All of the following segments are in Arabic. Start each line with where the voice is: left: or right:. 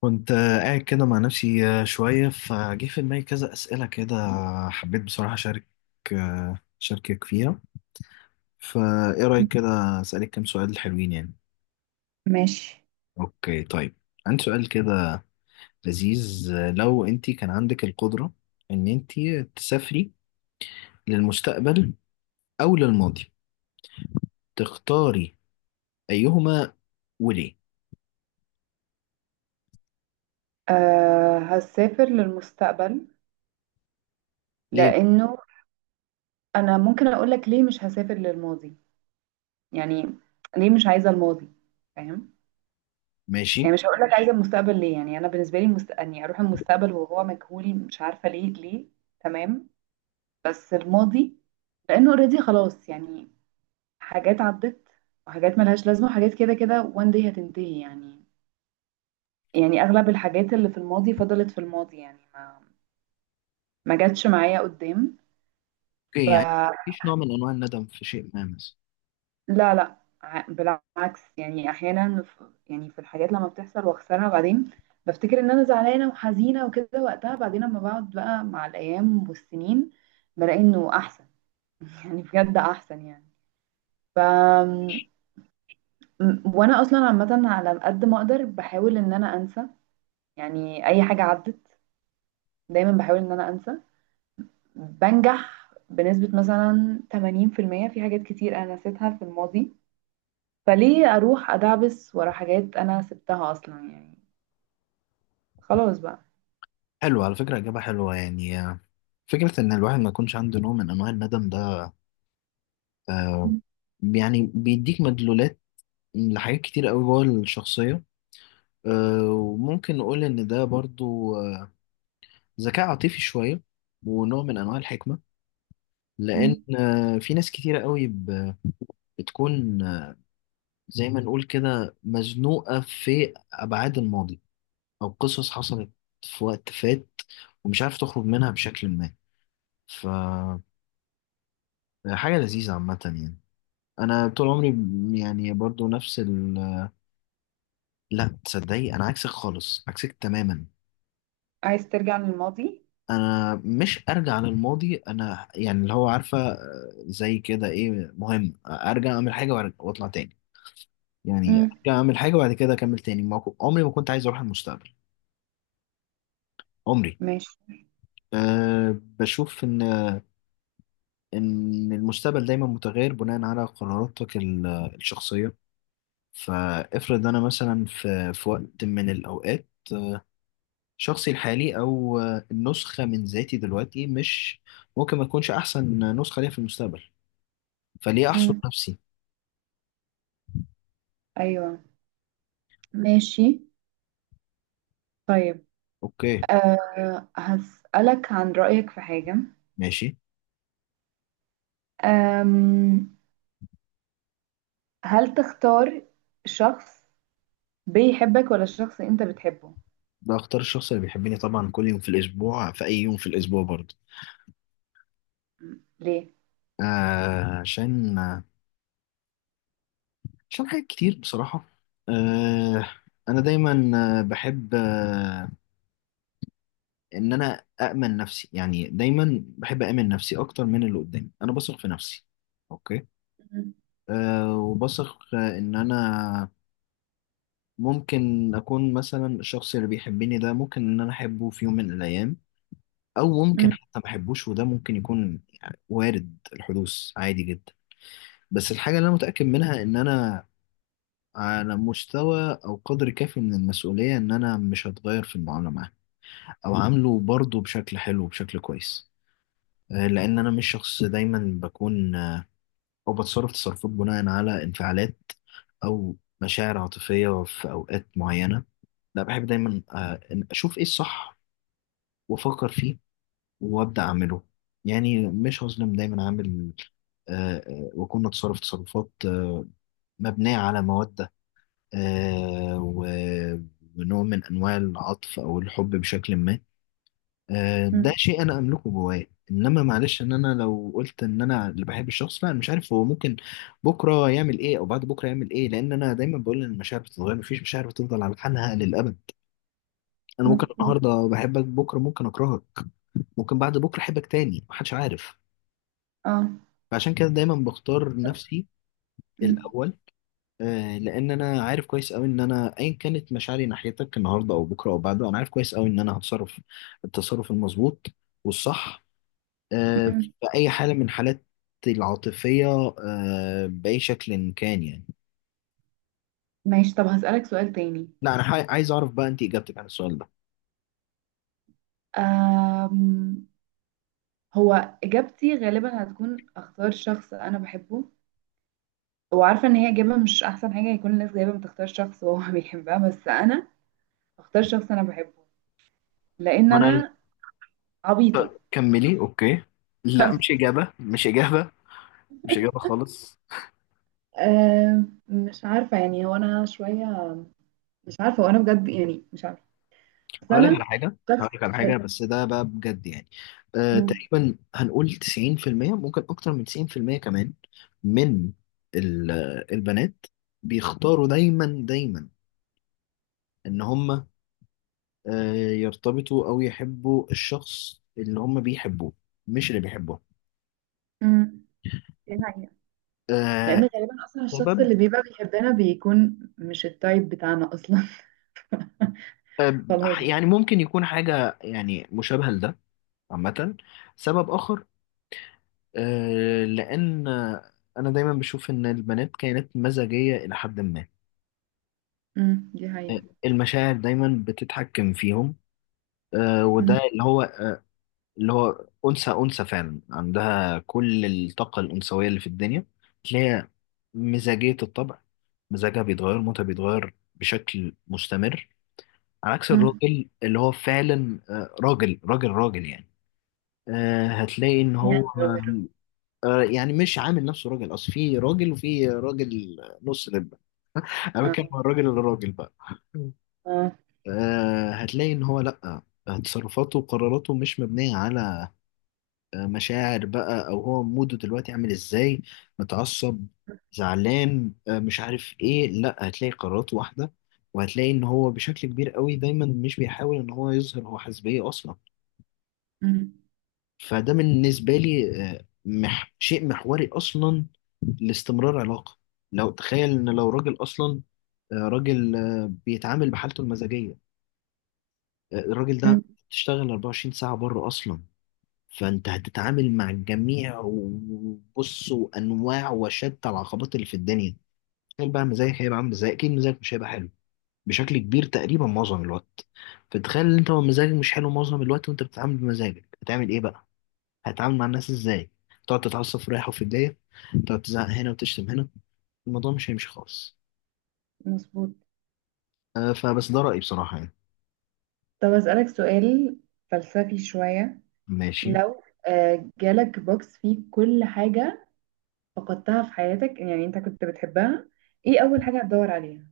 left: كنت قاعد كده مع نفسي، شوية فجه في دماغي كذا أسئلة كده. حبيت بصراحة أشارك، أشاركك فيها. فإيه رأيك كده؟ أسألك كام سؤال حلوين يعني.
right: ماشي.
left: أوكي طيب، عندي سؤال كده لذيذ. لو أنت كان عندك القدرة إن أنت تسافري للمستقبل أو للماضي، تختاري أيهما وليه؟
right: هسافر للمستقبل
left: ليه؟
right: لأنه أنا ممكن أقولك ليه مش هسافر للماضي. يعني ليه مش عايزة الماضي، فاهم؟ يعني
left: ماشي.
right: مش هقولك عايزة المستقبل ليه، يعني أنا بالنسبة لي أني أروح المستقبل وهو مجهول مش عارفة ليه. تمام. بس الماضي لأنه اوريدي خلاص يعني. حاجات عدت وحاجات ملهاش لازمة وحاجات كده كده وان داي هتنتهي يعني. يعني أغلب الحاجات اللي في الماضي فضلت في الماضي، يعني ما جاتش معايا قدام.
left: أوكي يعني مفيش نوع من أنواع الندم في شيء ما مثلا؟
right: لا لا، بالعكس، يعني احيانا يعني في الحاجات لما بتحصل واخسرها بعدين بفتكر ان انا زعلانه وحزينه وكده وقتها، بعدين لما بقعد بقى مع الايام والسنين بلاقي انه احسن. يعني بجد احسن يعني. ف وانا اصلا عامه على قد ما اقدر بحاول ان انا انسى، يعني اي حاجه عدت دايما بحاول ان انا انسى. بنجح بنسبه مثلا 80% في المية في حاجات كتير انا نسيتها في الماضي. فليه اروح ادعبس ورا حاجات انا سبتها اصلا يعني؟ خلاص بقى.
left: حلو على فكرة، إجابة حلوة يعني. فكرة إن الواحد ما يكونش عنده نوع من أنواع الندم ده، آه،
right: مم.
left: يعني بيديك مدلولات لحاجات كتير قوي جوه الشخصية. وممكن نقول إن ده برضو ذكاء عاطفي شوية، ونوع من أنواع الحكمة. لأن
right: مم.
left: في ناس كتيرة قوي بتكون زي ما نقول كده مزنوقة في أبعاد الماضي، أو قصص حصلت في وقت فات، ومش عارف تخرج منها بشكل ما. فحاجة لذيذة عامة يعني. انا طول عمري يعني برضو نفس لا تصدقي، انا عكسك خالص، عكسك تماما.
right: عايز ترجع للماضي؟
left: انا مش ارجع للماضي، انا يعني اللي هو عارفه، زي كده ايه، مهم ارجع اعمل حاجه واطلع تاني. يعني
right: مم.
left: ارجع اعمل حاجه وبعد كده اكمل تاني. ما كو- عمري ما كنت عايز اروح المستقبل. عمري.
right: ماشي.
left: أه بشوف ان المستقبل دايما متغير بناء على قراراتك الشخصيه. فافرض انا مثلا في وقت من الاوقات، شخصي الحالي او النسخه من ذاتي دلوقتي مش ممكن ما تكونش احسن نسخه ليا في المستقبل. فليه احصر
right: مم.
left: نفسي.
right: ايوه. ماشي. طيب،
left: اوكي.
right: هسألك عن رأيك في حاجة.
left: ماشي.
right: أم هل تختار شخص بيحبك ولا شخص انت بتحبه؟
left: ده اختار الشخص اللي بيحبني طبعا كل يوم في الاسبوع، في اي يوم في الاسبوع برضه.
right: ليه؟
left: آه عشان عشان حاجات كتير بصراحه. آه انا دايما، بحب ان انا اامن نفسي، يعني دايما بحب اامن نفسي اكتر من اللي قدامي، انا بثق في نفسي. اوكي.
right: مم.
left: وبثق ان انا ممكن أكون مثلا الشخص اللي بيحبني ده ممكن إن أنا أحبه في يوم من الأيام، أو ممكن
right: مم.
left: حتى ما أحبوش، وده ممكن يكون وارد الحدوث عادي جدا. بس الحاجة اللي أنا متأكد منها إن أنا على مستوى أو قدر كافي من المسؤولية، إن أنا مش هتغير في المعاملة معاه، أو عامله برضه بشكل حلو وبشكل كويس. لأن أنا مش شخص دايما بكون أو بتصرف تصرفات بناء على انفعالات، أو مشاعر عاطفية في أوقات معينة. لا، بحب دايما إن أشوف إيه الصح وأفكر فيه وأبدأ أعمله. يعني مش هظلم دايما. عامل وأكون أتصرف تصرفات مبنية على مودة آه، و- ونوع من أنواع العطف أو الحب بشكل ما. ده
right: مم.
left: شيء انا املكه جوايا. انما معلش، ان انا لو قلت ان انا اللي بحب الشخص، لا أنا مش عارف هو ممكن بكره يعمل ايه او بعد بكره يعمل ايه. لان انا دايما بقول ان المشاعر بتتغير، مفيش مشاعر بتفضل على حالها للابد. انا ممكن
right: مظبوط.
left: النهارده بحبك، بكره ممكن اكرهك، ممكن بعد بكره احبك تاني. محدش عارف.
right: اه.
left: فعشان كده دايما بختار
right: طب-
left: نفسي
right: مم.
left: الاول. لان انا عارف كويس قوي ان انا ايا كانت مشاعري ناحيتك النهارده او بكره او بعده، انا عارف كويس قوي ان انا هتصرف التصرف المظبوط والصح، في
right: مم.
left: أي حالة من حالات العاطفية، بأي شكل إن كان يعني.
right: ماشي. طب هسألك سؤال تاني.
left: لا، عايز أعرف بقى أنت إجابتك عن السؤال ده.
right: أم هو اجابتي غالبا هتكون اختار شخص انا بحبه، وعارفه ان هي اجابه مش احسن حاجه. يكون الناس جايبه بتختار شخص وهو بيحبها، بس انا اختار شخص انا بحبه. لان
left: وأنا عايز
right: انا عبيطه.
left: كملي. أوكي. لا، مش إجابة، مش إجابة، مش إجابة خالص.
right: مش عارفه، يعني هو انا شويه مش عارفه، وانا بجد يعني مش عارفه، بس
left: هقول لك على
right: انا
left: حاجة، هقول لك على
right: شخص.
left: حاجة، بس ده بقى بجد يعني.
right: مم.
left: تقريبا هنقول 90% ممكن أكتر من 90% كمان، من ال- البنات بيختاروا دايما دايما إن هم يرتبطوا أو يحبوا الشخص اللي هم بيحبوه، مش اللي بيحبوه.
right: مم. دي حقيقة.
left: آه،
right: لان غالبا اصلا الشخص
left: سبب
right: اللي بيبقى بيحبنا بيكون مش التايب بتاعنا اصلا.
left: آه،
right: خلاص.
left: يعني ممكن يكون حاجة يعني مشابهة لده عامة. سبب آخر، لأن أنا دايما بشوف إن البنات كائنات مزاجية إلى حد ما.
right: مم. دي حقيقة.
left: المشاعر دايما بتتحكم فيهم. وده
right: مم.
left: اللي هو أنثى أنثى فعلا، عندها كل الطاقة الأنثوية اللي في الدنيا. تلاقي مزاجية الطبع، مزاجها بيتغير، موتها بيتغير بشكل مستمر. على عكس
right: مم.
left: الراجل اللي هو فعلا راجل راجل راجل يعني. هتلاقي إن هو
right: يعني راجل.
left: يعني مش عامل نفسه راجل، أصل في راجل وفي راجل. نص لب. أنا بتكلم
right: اه
left: عن الراجل الراجل بقى.
right: اه.
left: هتلاقي إن هو لأ، تصرفاته وقراراته مش مبنية على مشاعر بقى، او هو موده دلوقتي عامل ازاي، متعصب، زعلان، مش عارف ايه، لا هتلاقي قرارات واحده. وهتلاقي ان هو بشكل كبير قوي دايما مش بيحاول ان هو يظهر هو حزبيه اصلا.
right: مم.
left: فده بالنسبه لي آه، مح شيء محوري اصلا لاستمرار علاقه. لو تخيل ان لو راجل اصلا راجل بيتعامل بحالته المزاجيه، الراجل
right: مم.
left: ده تشتغل 24 ساعه بره اصلا، فانت هتتعامل مع الجميع وبص وانواع وشتى العقبات اللي في الدنيا. تخيل بقى مزاجك هيبقى عامل ازاي، اكيد مزاجك مش هيبقى حلو بشكل كبير تقريبا معظم الوقت. فتخيل ان انت مزاجك مش حلو معظم الوقت وانت بتتعامل بمزاجك، هتعمل ايه بقى؟ هتتعامل مع الناس ازاي؟ تقعد تتعصب في رايح وفي جايه، تقعد تزعق هنا وتشتم هنا. الموضوع مش هيمشي خالص.
right: مظبوط.
left: فبس ده رأيي بصراحة يعني.
right: طب أسألك سؤال فلسفي شوية.
left: ماشي.
right: لو جالك بوكس فيه كل حاجة فقدتها في حياتك يعني انت كنت بتحبها، ايه أول حاجة هتدور عليها؟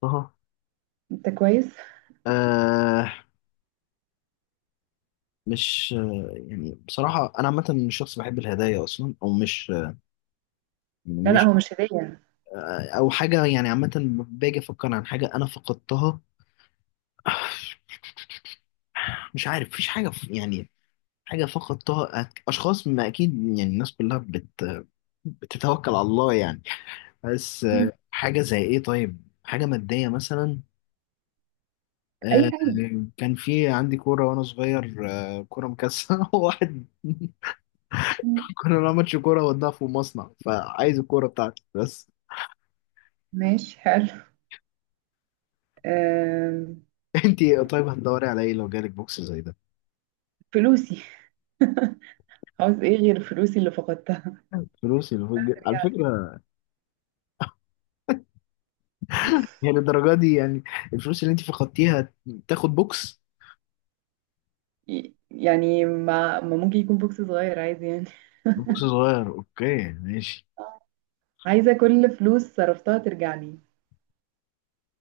left: طه.
right: انت كويس؟
left: آه مش آه يعني بصراحة أنا عامة مش شخص بحب الهدايا أصلا، أو مش
right: لا لا،
left: مش
right: هو مش هدية.
left: او حاجه يعني عامه. باجي افكر عن حاجه انا فقدتها، مش عارف مفيش حاجه يعني. حاجه فقدتها، اشخاص ما اكيد يعني الناس كلها بتتوكل على الله يعني. بس
right: مم.
left: حاجه زي ايه طيب، حاجه ماديه مثلا. آه،
right: أي حاجة.
left: كان في عندي كوره وانا صغير، كوره مكسره. واحد
right: مم.
left: كنا بنلعب ماتش كوره وداها في المصنع، فعايز الكوره بتاعتي بس.
right: ماشي حلو. آم،
left: انتي طيب هتدوري على ايه لو جالك بوكس زي ده؟
right: فلوسي. عاوز ايه غير فلوسي اللي فقدتها؟
left: فلوسي. على
right: رجعت.
left: فكره، هي للدرجة دي يعني الفلوس اللي انت فقدتيها تاخد بوكس؟
right: يعني ما ممكن يكون بوكس صغير عايز يعني.
left: بوكس صغير. اوكي ماشي.
right: عايزة كل فلوس صرفتها ترجع لي.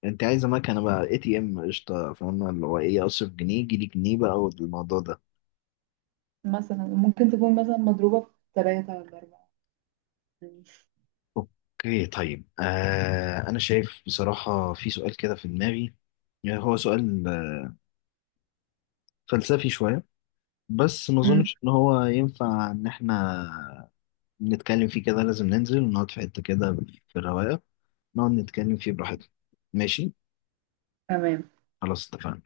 left: انت عايزة مكنة بقى ATM، قشطة، فاهمة اللي هو ايه، اصرف جنيه يجي لي جنيه بقى والموضوع ده.
right: مثلا ممكن تكون مثلا مضروبة في ثلاثة ولا أربعة. ماشي.
left: اوكي طيب. انا شايف بصراحة في سؤال كده في دماغي يعني، هو سؤال فلسفي شوية، بس ما
right: امم
left: اظنش ان هو ينفع ان احنا نتكلم فيه كده، لازم ننزل ونقعد في حتة كده في الرواية نقعد نتكلم فيه براحتنا. ماشي؟
right: تمام.
left: خلاص، اتفقنا.